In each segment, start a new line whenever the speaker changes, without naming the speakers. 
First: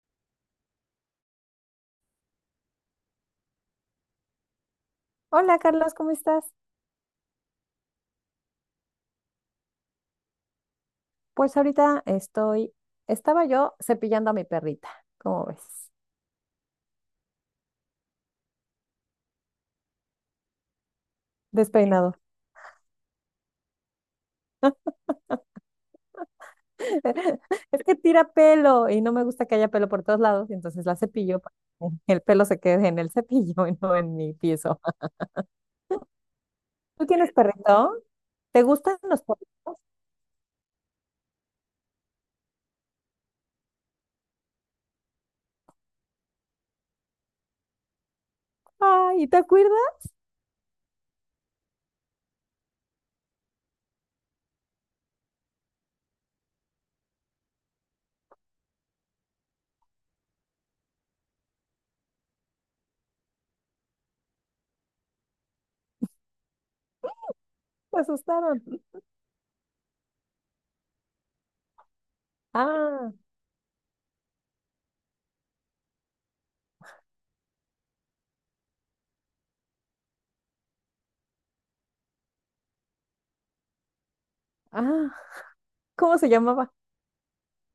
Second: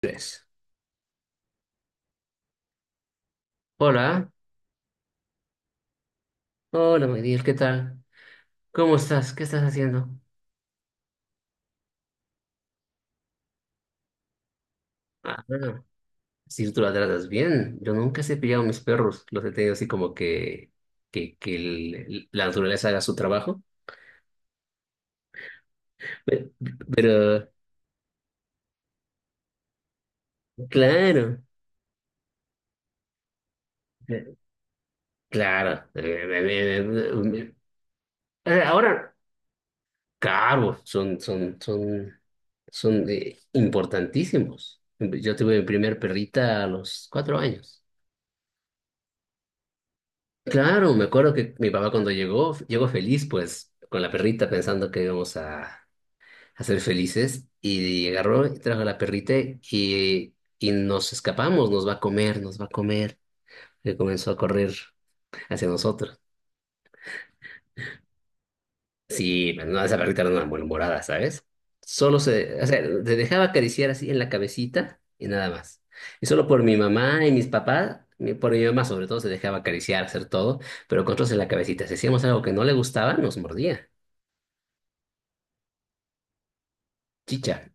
Tres. Hola,
Hola Carlos, ¿cómo estás?
hola Miguel, ¿qué tal? ¿Cómo estás? ¿Qué estás haciendo?
Pues ahorita estoy, estaba yo cepillando a mi perrita,
Ah,
¿cómo
bueno,
ves?
si tú la tratas bien, yo nunca he cepillado a mis perros, los he tenido así como que, que
Despeinado.
la naturaleza haga su trabajo. Pero, pero,
Es que tira pelo y no me gusta que haya pelo por todos lados, y entonces la cepillo
claro,
para que el pelo se quede en el cepillo y no en
eh,
mi piso.
claro,
¿Tú tienes
eh,
perrito?
eh,
¿Te gustan
ahora,
los perritos?
claro, son importantísimos. Yo tuve mi primer perrita a los 4 años.
Ay, ¿te acuerdas?
Claro, me acuerdo que mi papá cuando llegó, llegó feliz, pues, con la perrita pensando que íbamos a ser felices, y agarró y trajo a la perrita y nos escapamos, nos va a comer, nos va a comer, que comenzó a correr hacia nosotros.
Me asustaron.
Sí, pero no, esa perrita era una malhumorada, ¿sabes? Solo o sea,
Ah,
te dejaba acariciar así en la cabecita y nada más. Y solo por mi mamá y mis papás, por mi mamá sobre todo, se dejaba acariciar, hacer todo, pero con otros en la cabecita. Si hacíamos algo que no le gustaba, nos mordía.
ah, ¿cómo se llamaba?
Chicha.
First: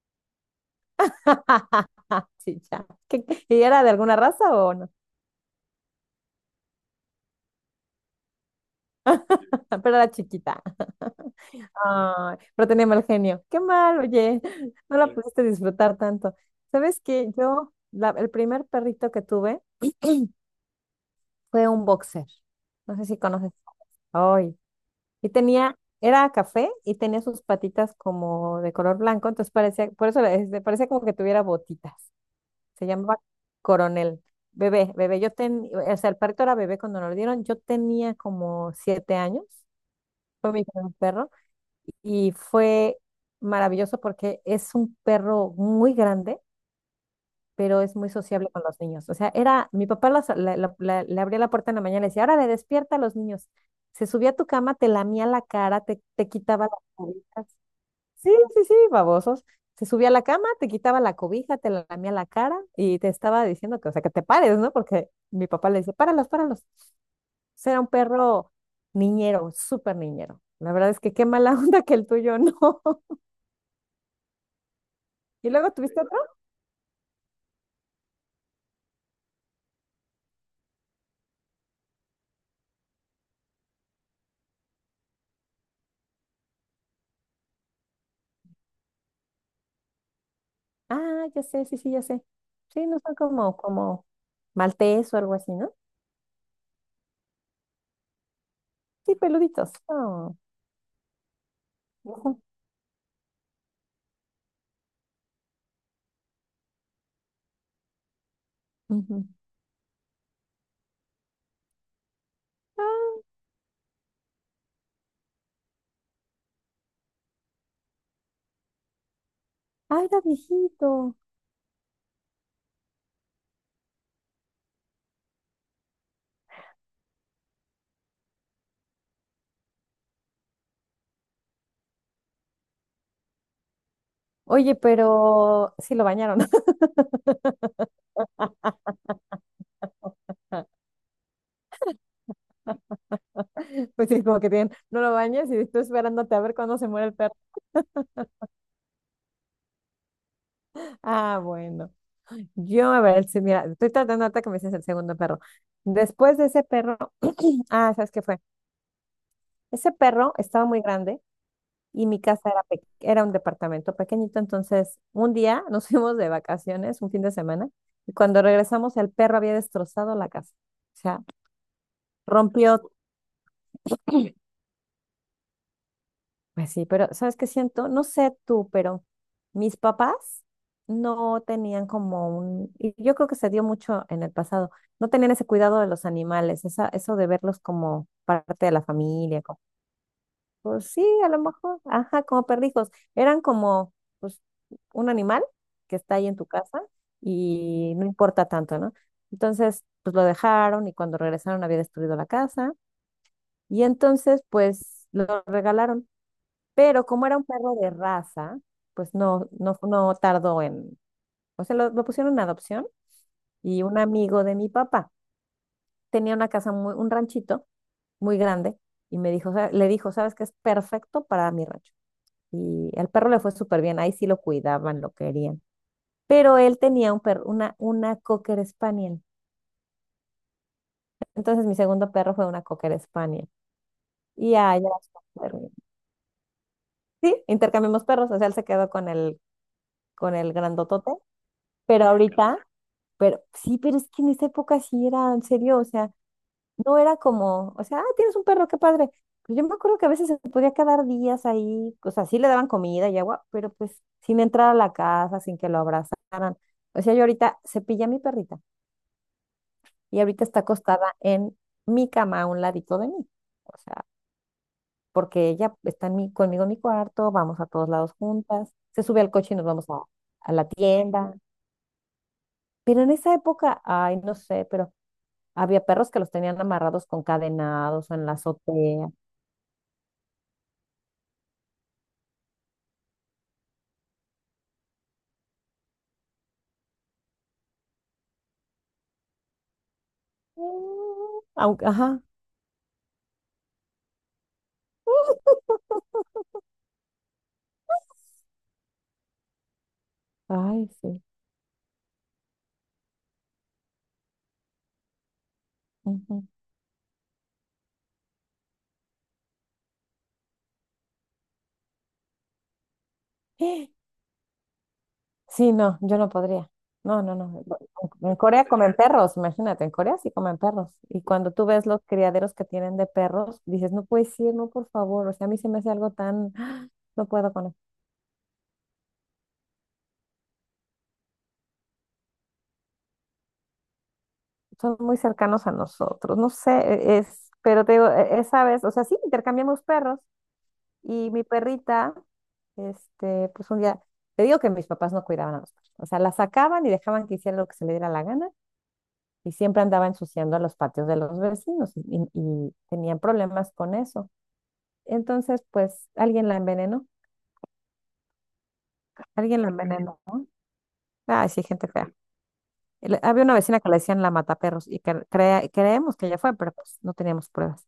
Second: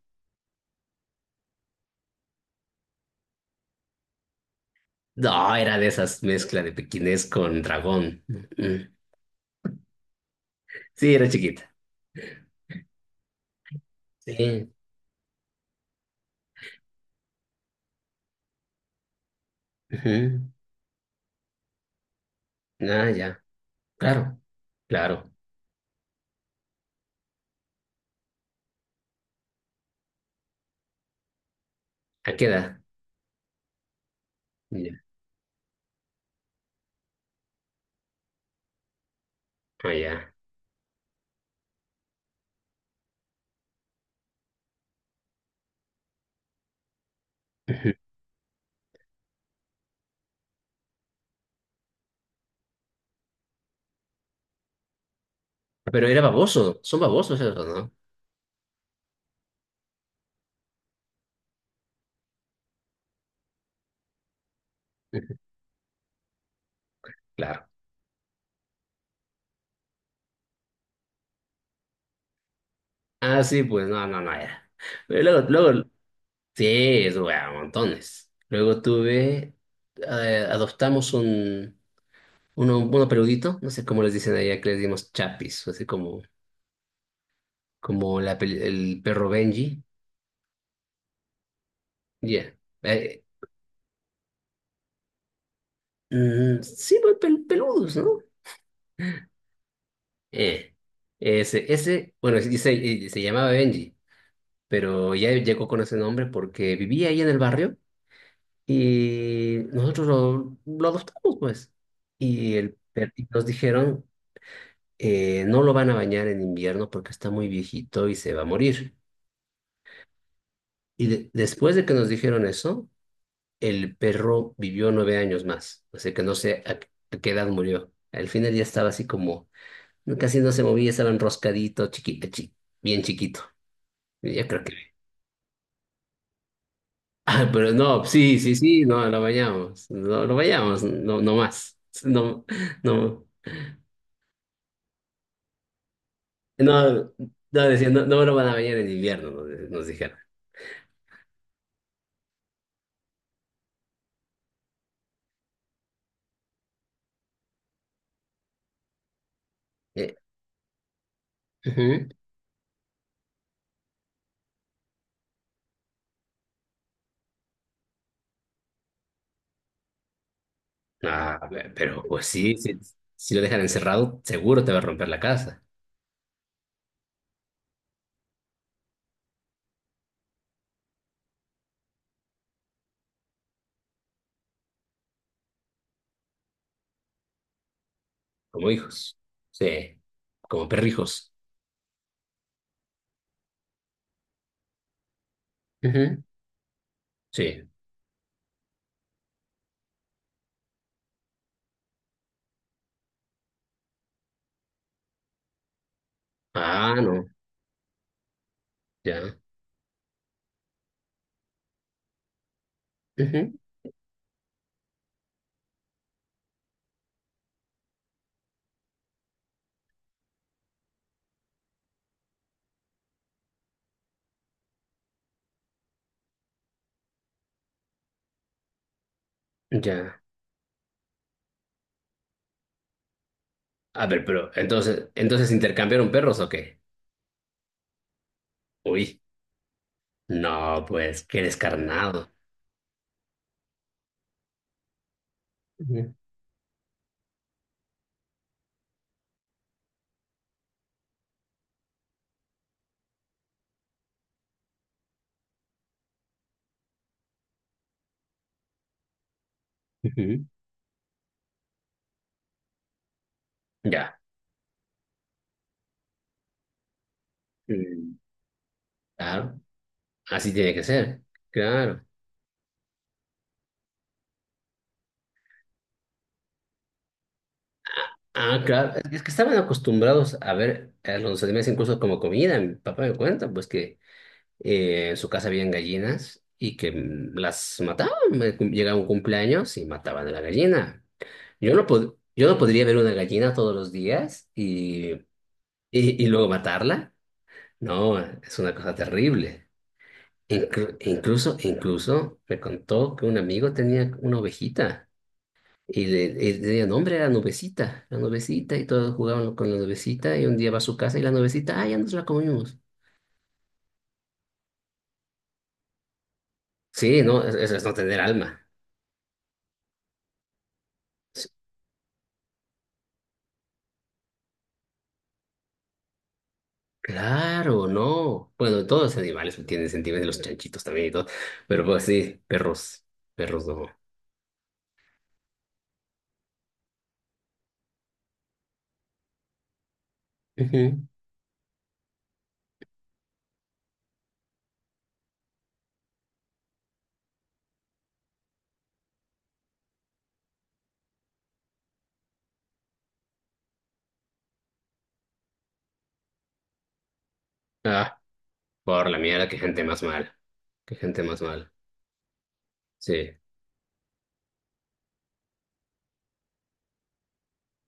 Sí, ya. ¿Y era de alguna raza o no?
No, era de esas mezclas de pequinés con dragón. Mm.
Pero era chiquita.
Sí, era chiquita.
Ay, pero tenía mal genio. Qué mal, oye,
Sí.
no la, sí, pudiste disfrutar tanto. ¿Sabes qué? El primer perrito que tuve
Ujú.
fue un boxer. No sé
Ah,
si
ya.
conoces.
Claro,
Ay, y
claro.
tenía, era café y tenía sus patitas como de color blanco, entonces parecía, por eso este, parecía como que tuviera botitas.
¿A qué edad?
Se llamaba Coronel.
Ya.
Bebé, bebé, o sea, el perrito era bebé cuando nos lo dieron, yo tenía como 7 años,
Ah, ya.
fue mi primer perro, y fue maravilloso porque es un perro muy grande, pero
Ujú.
es muy sociable con los niños. O sea, era, mi papá le abría la puerta en la mañana y le decía, ahora le despierta a los niños. Se subía a tu cama, te lamía la cara, te,
Pero era
te quitaba
baboso.
las
Son babosos
cobijas.
esos, ¿no?
Sí, sí, sí, babosos. Se subía a la cama, te quitaba la cobija, te lamía la cara y te estaba diciendo que, o sea, que te pares, ¿no? Porque
Ujú.
mi papá le dice páralos, páralos. O
Claro.
sea, era un perro niñero, súper niñero. La verdad es que qué mala onda que el tuyo no.
Ah, sí, pues no, no, no era. Pero
¿Y luego tuviste otro?
sí, eso, bueno, montones. Luego tuve, adoptamos uno peludito, no sé cómo les dicen allá, que les dimos chapis, así como la el perro Benji.
Ah, ya sé, sí, sí, ya sé.
Ya.
Sí, no son
Eh,
como maltés o algo así, ¿no?
sí, pues peludos, ¿no?
Sí, peluditos. Oh,
Eh, bueno,
ujú,
sí, se llamaba Benji, pero ya llegó con ese nombre porque vivía ahí en el barrio
ujú.
y nosotros lo adoptamos, pues. Y nos dijeron, no lo van a bañar en invierno porque está muy viejito y se va a morir.
Ah, era
Y
viejito.
después de que nos dijeron eso, el perro vivió 9 años más. Así que no sé a qué edad murió. Al final ya estaba así como casi no se movía, estaba enroscadito, chiquito, bien chiquito. Y yo creo que.
Oye, pero sí lo bañaron.
Ah, pero no, sí, sí, sí, no, lo bañamos. No, lo bañamos, no, no más. No, no,
Pues sí, como que tienen, no lo bañas y estoy esperándote a ver cuándo se muere
no,
el perro.
no, decía, no, no me lo van a bañar en invierno, nos dijeron.
Ah, bueno. Yo, a ver, sí, mira, estoy tratando ahorita que me dices el segundo perro. Después de ese perro, ah, ¿sabes qué fue? Ese
Eh,
perro estaba muy grande y
Ujú.
mi casa era, era un departamento pequeñito, entonces un día nos fuimos de vacaciones, un fin de semana, y cuando regresamos el perro había destrozado la casa, o sea,
Ah, pero pues sí, sí,
rompió,
si lo dejan encerrado, seguro te va a romper la casa,
pues sí, pero ¿sabes qué siento? No sé tú, pero mis papás no tenían como un, y yo creo que se dio mucho en el pasado, no tenían ese cuidado de los animales, esa, eso de verlos como parte
como
de la
hijos.
familia.
Sí, como
Pues sí, a
perrijos.
lo mejor. Ajá, como perrijos. Eran como, pues, un animal que está
Ujú,
ahí en tu casa
sí.
y no importa tanto, ¿no? Entonces, pues lo dejaron y cuando regresaron había destruido la casa y entonces, pues lo regalaron.
Ah,
Pero
no,
como era un perro de raza, pues
ya.
no tardó en, o sea, lo pusieron en adopción
Ujú,
y un amigo de mi papá tenía una casa, muy, un ranchito muy grande y me dijo, le dijo, ¿sabes qué es perfecto para mi rancho? Y al perro le fue súper bien, ahí sí lo cuidaban, lo querían. Pero él tenía un perro, una Cocker Spaniel.
ya.
Entonces mi segundo perro fue una Cocker Spaniel.
A ver, ¿pero
Y ya, ya,
entonces, entonces intercambiaron perros o qué?
Sí, intercambiamos perros, o sea, él se quedó con
Uy,
el, con el
no,
grandotote,
pues qué
pero
descarnado.
ahorita, pero sí, pero es que en esa época sí era, en serio, o sea,
Ujú.
no era como, o sea, ah, tienes un perro, qué padre. Pero yo me acuerdo que a veces se podía quedar días ahí, o sea, sí le daban comida y agua, pero pues sin entrar a la casa, sin que lo abrazaran. O sea, yo ahorita cepillé a mi perrita y ahorita
Ujú.
está acostada en mi cama a un ladito de mí. O sea,
Ya,
porque ella está conmigo en mi cuarto, vamos a todos lados
mm.
juntas, se sube al coche y
Claro,
nos vamos a
así
la
tiene que ser.
tienda.
Claro.
Pero en esa época, ay, no sé, pero había perros que los tenían amarrados con cadenados o en la
Ah, claro,
azotea.
es que estaban acostumbrados a ver a los animales incluso como comida. Mi papá me cuenta, pues que en su casa habían gallinas y que las mataban. Me llegaba un cumpleaños y mataban a la gallina.
Mm,
Yo
aunque,
no pod-
ajá,
yo no podría ver una gallina todos los días y luego matarla. No, es una cosa terrible.
ay,
Inclu-
sí.
incluso, incluso me contó que un amigo tenía una ovejita y le,
Ujú.
y le tenía nombre, era Nubecita, la Nubecita, y todos jugaban con la Nubecita y un día va a su casa y la Nubecita, ah, ya nos la comimos.
Sí, no, yo no podría.
Sí,
No, no,
no, es-
no.
eso es no tener
En Corea
alma.
comen perros, imagínate, en Corea sí comen perros. Y
S-
cuando tú ves los criaderos que tienen de perros, dices, no puedes ir, no, por favor. O sea, a mí se me hace algo tan, no puedo con eso.
Claro, no. Bueno, todos los animales tienen sentimientos, los chanchitos también y todo, pero pues sí, perros, perros no.
Son muy cercanos a nosotros, no sé, es, pero te digo, esa vez, o sea, sí, intercambiamos perros
Ujú.
y mi perrita, este, pues un día, te digo que mis papás no cuidaban a los perros. O sea, la sacaban y dejaban que hiciera lo que se le diera la gana. Y siempre andaba ensuciando los patios de los vecinos tenían problemas con eso. Entonces, pues alguien la envenenó,
Ah, por la mierda, qué
alguien la
gente más
envenenó,
mal,
¿no?
qué gente más
Ay, sí,
mal.
gente fea.
Sí.
Había una vecina que le decían la mataperros y creemos que ella fue, pero pues no teníamos pruebas.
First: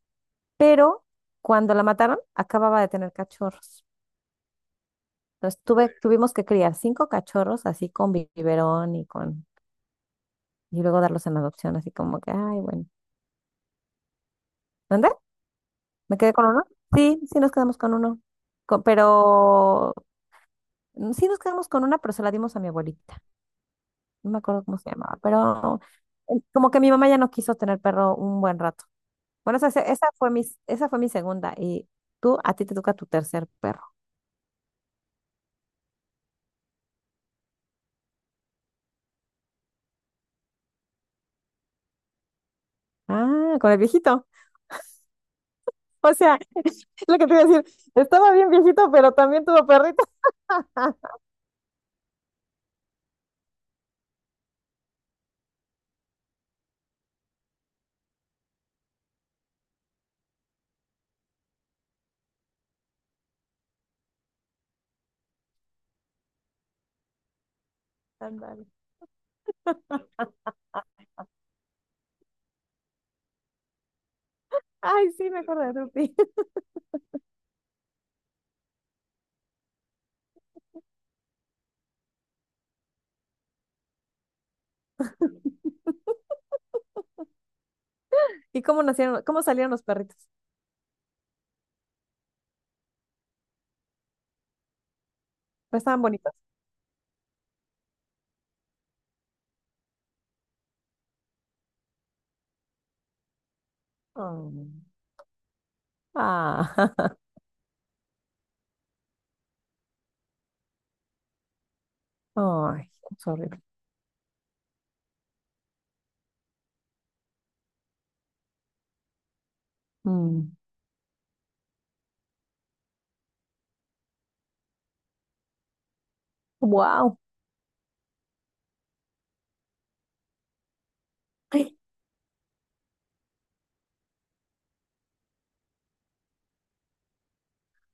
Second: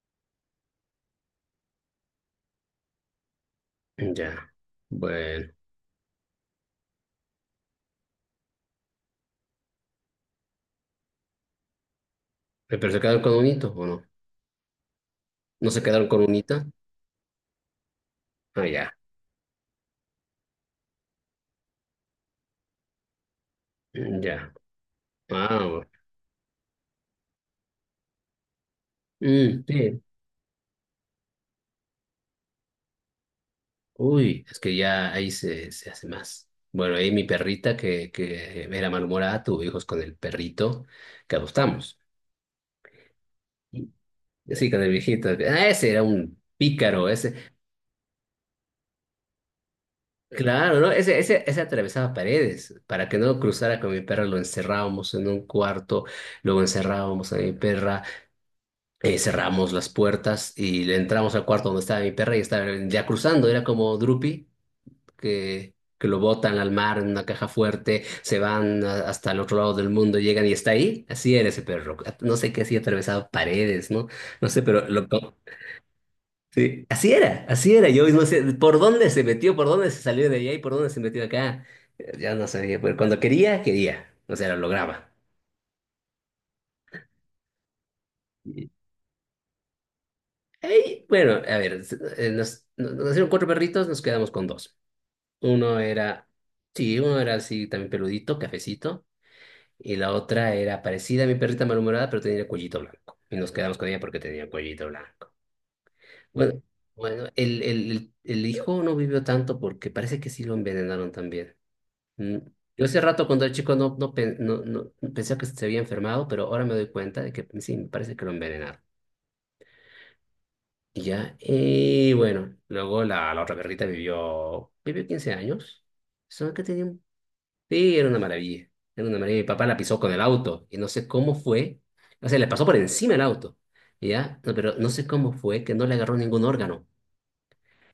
Pero cuando la mataron, acababa de tener cachorros.
Ya, bueno.
Entonces tuve, tuvimos que criar cinco cachorros así con biberón y luego darlos en adopción, así como que, ay, bueno.
¿Pero se quedaron con un hito o no?
¿Dónde?
¿No se quedaron
¿Me
con
quedé
un
con
hito?
uno? Sí, sí nos quedamos con uno.
Ah,
Co-
ya.
pero mm, sí, nos quedamos con una, pero se la dimos a mi abuelita.
Mm,
No me
ya.
acuerdo cómo se llamaba,
Ah,
pero
bueno.
como que mi mamá ya no quiso tener perro un buen rato. Bueno,
Mm,
esa,
sí.
esa fue mi segunda. Y tú, a ti te toca tu tercer perro.
Uy, es que ya ahí se hace más. Bueno, ahí mi perrita que era malhumorada tuvo hijos con el perrito que adoptamos.
Ah, con el
Y-
viejito.
Sí, con el viejito. Ah, ese era
O sea,
un pícaro,
lo que te
ese.
iba a decir, estaba bien viejito, pero también tuvo perrito.
Claro, ¿no? Ese atravesaba paredes. Para que no cruzara con mi perra, lo encerrábamos en un cuarto, luego encerrábamos a mi perra. Cerramos las puertas y le entramos al cuarto donde estaba mi perra y estaba ya cruzando. Era como Drupi, que lo botan al mar en una caja fuerte, se
Ándale.
van hasta el otro lado del mundo, llegan y está ahí. Así era ese perro. No sé qué hacía, atravesaba paredes, ¿no? No sé, pero lo...
Ay, sí, me acuerdo de Rupi.
Sí, así era, así era. Yo no sé por dónde se metió, por dónde se salió de allá y por dónde se metió acá. Ya no sabía, pero cuando quería, quería. O sea, lo lograba.
¿Y
Y-
cómo nacieron, cómo salieron los perritos?
Ey, bueno, a ver, nos hicieron 4 perritos, nos quedamos con dos. Uno
Pues estaban
era,
bonitos.
sí, uno era así también peludito, cafecito, y la otra era parecida a mi perrita malhumorada, pero tenía el cuellito blanco. Y nos quedamos con ella porque tenía el
Oh.
cuellito blanco. Bueno,
Ah,
bueno, el hijo no vivió tanto porque parece que sí lo envenenaron también. Mm. Yo
ay,
hace rato
es
cuando era
horrible.
chico no pensé que se había enfermado, pero ahora me doy cuenta de que sí, me parece que lo envenenaron. Y ya, y bueno, luego la otra perrita vivió, vivió 15 años. Solo que tenía.
Wow.
Sí, era una maravilla. Era una maravilla. Mi papá la pisó con el auto y no sé cómo fue. O sea, le pasó por encima el auto. ¿Ya? No, pero no sé cómo fue que no le agarró ningún órgano.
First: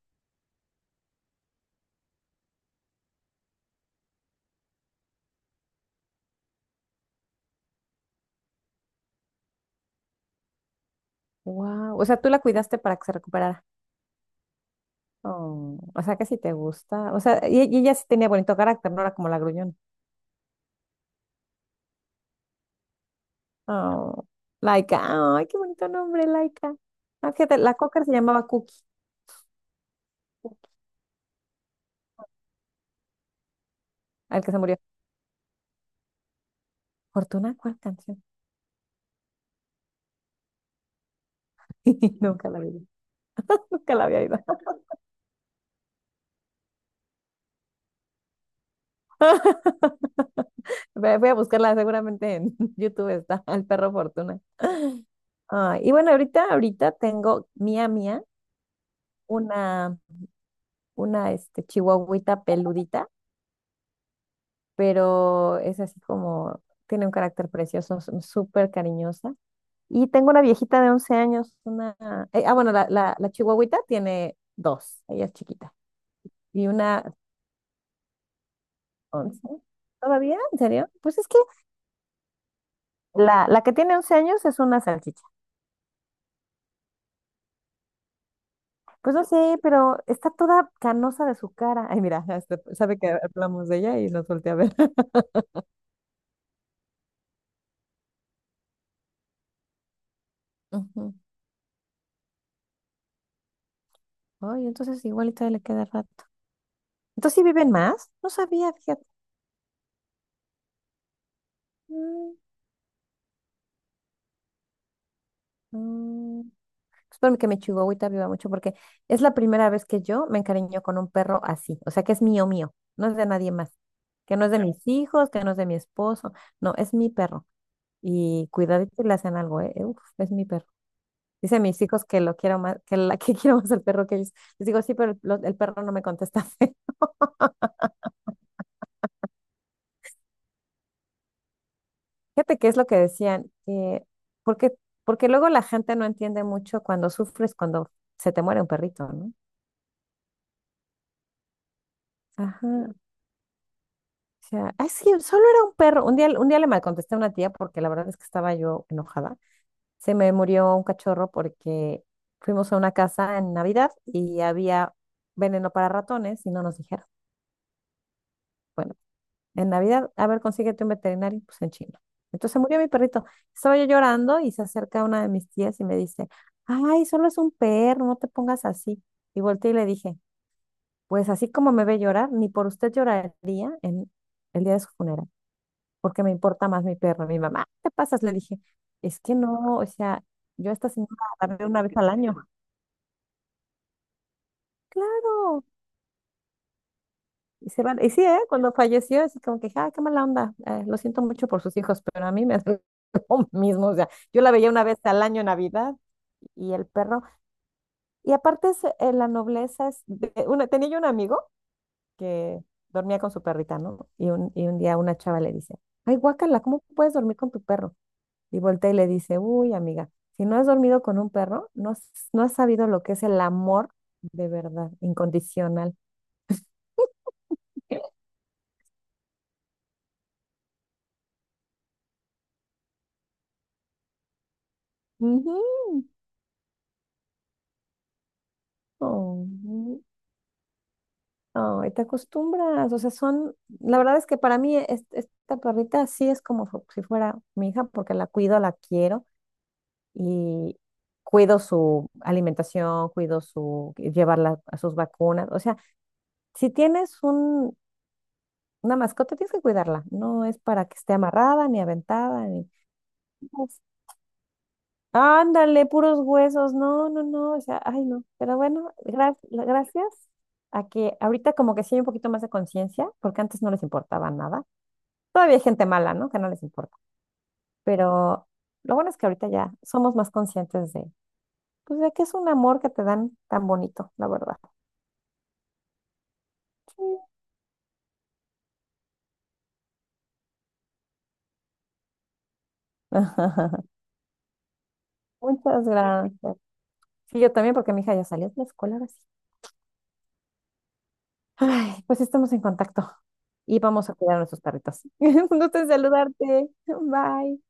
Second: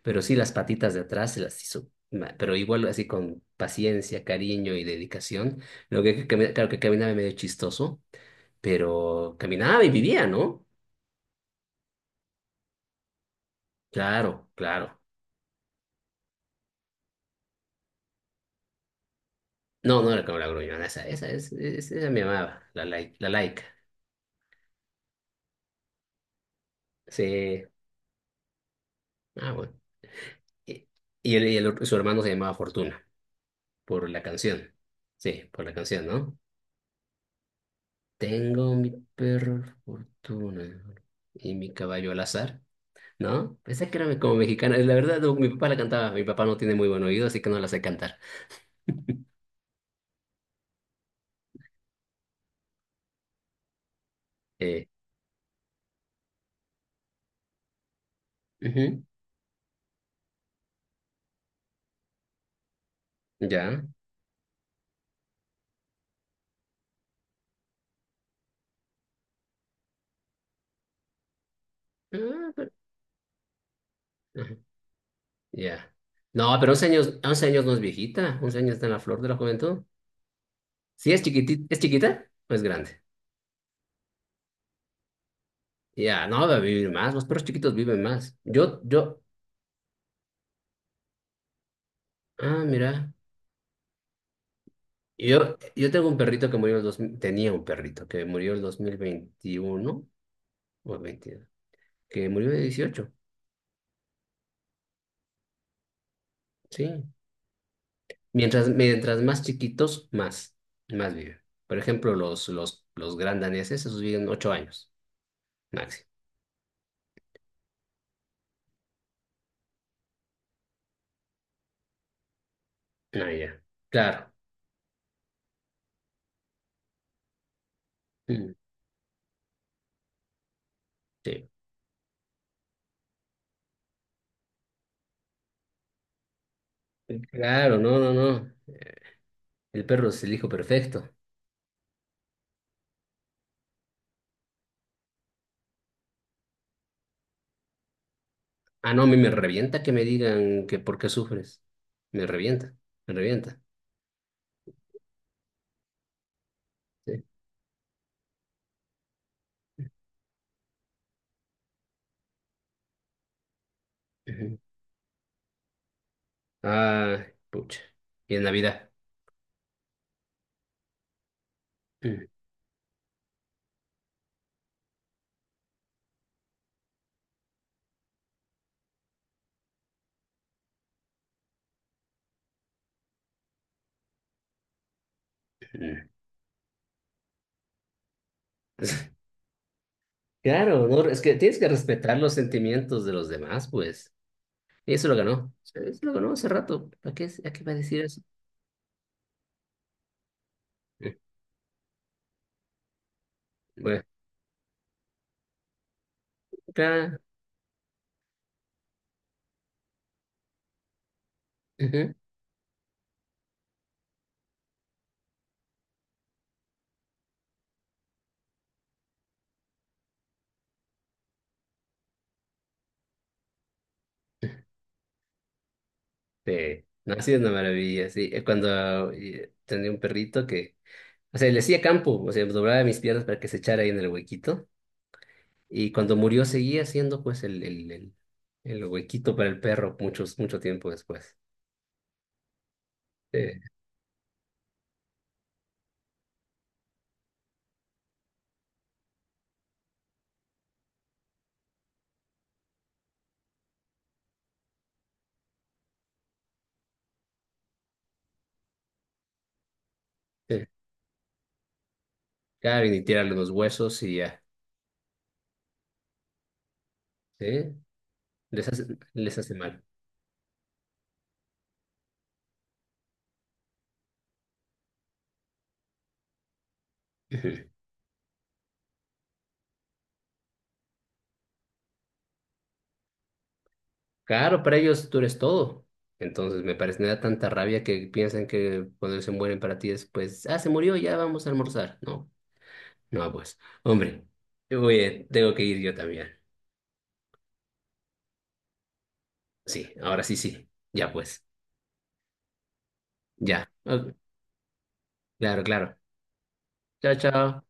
Pero sí las patitas de atrás se las hizo. Pero igual así con paciencia, cariño y dedicación. Claro que caminaba medio chistoso, pero caminaba y vivía, ¿no?
Wow. O sea, tú la cuidaste para que se recuperara.
Claro, claro.
Oh, o sea, que sí te gusta. O sea, y ella sí tenía bonito carácter, no era como la gruñona.
No, no era como la gruñona, esa me amaba, la laica.
Oh, Laika. Ay, qué bonito nombre, Laika. Ah, fíjate,
Sí.
la cocker se llamaba Cookie.
Ah, bueno.
Cookie,
Y, su hermano se llamaba Fortuna. Por la
al que se
canción.
murió.
Sí, por la canción, ¿no?
Fortuna, ¿cuál canción?
Tengo mi perro fortuna y mi caballo al
Nunca la
azar,
vi.
¿no? Pensé
Nunca
que
la
era
había
como
oído.
mexicana. La verdad, no, mi papá la cantaba. Mi papá no tiene muy buen oído, así que no la sé cantar.
Voy a buscarla, seguramente en YouTube está el perro Fortuna.
Eh,
Ah, y bueno, ahorita, ahorita tengo mía, mía,
Ujú,
una, una este, chihuahuita peludita,
ya.
pero es así como, tiene un carácter precioso, súper cariñosa. Y tengo una viejita de 11 años, una,
Ah,
bueno, la chihuahuita tiene
ajá,
dos, ella es chiquita,
ya. No,
y
pero 11
una
años, 11 años no es viejita. 11 años está en la flor de la
11,
juventud.
¿todavía? ¿En serio?
Sí,
Pues
es
es que
chiquitita. ¿Es chiquita? ¿O es grande?
la que tiene 11 años es una salchicha.
Ya, no, va a vivir más. Los perros chiquitos viven más. Yo,
Pues
yo.
no sé, pero está toda canosa de su cara. Ay, mira, hasta
Ah,
sabe
mira.
que hablamos de ella y nos voltea a ver.
Y yo tengo un perrito que murió en el 2000, tenía un perrito que murió en el dos mil veintiuno o
Ujú.
veintidós que murió de 18
Ay, entonces igual y todavía le queda rato.
sí.
Entonces sí viven más. No
Mientras,
sabía, fíjate.
mientras más chiquitos, más viven. Por ejemplo,
Mm,
los gran daneses, esos viven 8 años, máximo.
mm. Espero que mi chihuahuita viva mucho porque es la primera vez que yo me encariño con un perro así, o sea que es mío, mío, no es de
Ah,
nadie
ya.
más,
Claro.
que no es de mis hijos, que no es de mi esposo, no, es mi perro. Y
Mm,
cuidadito y le hacen algo, ¿eh? Uf, es mi perro.
sí.
Dicen mis hijos que lo quiero más, que la que quiero más el perro que ellos. Les digo, sí, pero el perro no me contesta.
Claro, no, no, no. El perro es el hijo perfecto.
Fíjate que es lo que decían, porque, porque luego la gente no entiende mucho cuando sufres, cuando se te muere un
Ah, no,
perrito,
me
¿no?
revienta que me digan que por qué sufres. Me revienta,
Ajá.
me revienta.
O sea, "Ay, sí, solo era un perro". Un día le malcontesté a
Sí.
una tía porque la verdad es que estaba yo enojada. Se me murió un cachorro porque fuimos a una casa en Navidad y
Ujú.
había veneno para ratones y no nos dijeron.
Ah, pucha. Y en Navidad.
Bueno, en Navidad, a ver, consíguete un veterinario, pues en China.
Ujú.
Entonces se murió mi perrito. Estaba yo llorando y se acerca una de mis tías y me dice, ay, solo es un perro, no te pongas así. Y volteé y le dije, pues así como me ve llorar, ni por usted lloraría en el día de su funeral, porque me importa más mi perro. Mi mamá, ¿qué te pasas? Le dije, es que no, o sea, yo a
Claro,
esta
no,
señora
es que
la
tienes
veo
que
una vez al
respetar los
año.
sentimientos de los demás, pues. Y eso lo ganó.
Claro.
Eso lo ganó hace rato. ¿Para qué, a qué
Y
va a
se van.
decir
Y
eso?
sí, ¿eh? Cuando falleció, así como que, ah, qué mala onda. Lo
Eh,
siento mucho por sus hijos, pero a mí me hace lo mismo. O
Bueno,
sea, yo la veía una vez al año en Navidad y el
claro.
perro. Y aparte, es, la nobleza es. Una, tenía yo un amigo
Ujú.
que dormía con su perrita, ¿no? Y un día una chava le dice, ay, guácala, ¿cómo puedes dormir con tu perro? Y voltea y le dice, uy, amiga, si no has dormido con un perro, no, no has sabido lo que es el amor de verdad, incondicional.
Sí. No, ha sido una maravilla, sí. Cuando tenía un perrito que, o sea, le hacía campo, o sea, doblaba mis piernas para que se echara ahí en el huequito.
Ujú.
Y cuando murió seguía haciendo pues el huequito
Oh,
para el perro
ujú.
mucho tiempo después.
Ay, te acostumbras, o sea,
Sí,
son, la verdad es que para mí esta perrita sí es como si fuera mi hija porque la cuido, la quiero y cuido su alimentación, cuido su, llevarla a sus vacunas, o sea, si tienes un, una mascota tienes que cuidarla, no es
sí.
para que esté amarrada ni aventada, ni
Claro, y tirarle los
pues,
huesos y ya.
ándale, puros huesos. No, no,
Sí,
no. O sea, ay, no. Pero
les hace,
bueno,
les hace mal.
gracias a que ahorita como que sí hay un poquito más de conciencia, porque antes no les importaba nada. Todavía hay gente mala, ¿no? Que no les importa.
Ujú.
Pero lo bueno es que ahorita ya somos más conscientes de, pues, de que es un amor que te dan tan bonito, la verdad.
Claro, para ellos tú eres todo. Entonces me parece,
Sí.
me da tanta rabia que piensan que cuando se mueren para ti es pues, ah, se murió, ya vamos a almorzar. No, no, pues, hombre, yo voy, tengo que ir
Muchas
yo también.
gracias. Sí, yo también, porque mi hija ya salió de la escuela ahora sí.
Sí, ahora sí, sí, ya pues,
Ay, pues estamos en contacto
ya.
y vamos
Ok,
a cuidar a nuestros perritos. Un
claro,
gusto en
claro.
saludarte.
Chao, chao.
Bye.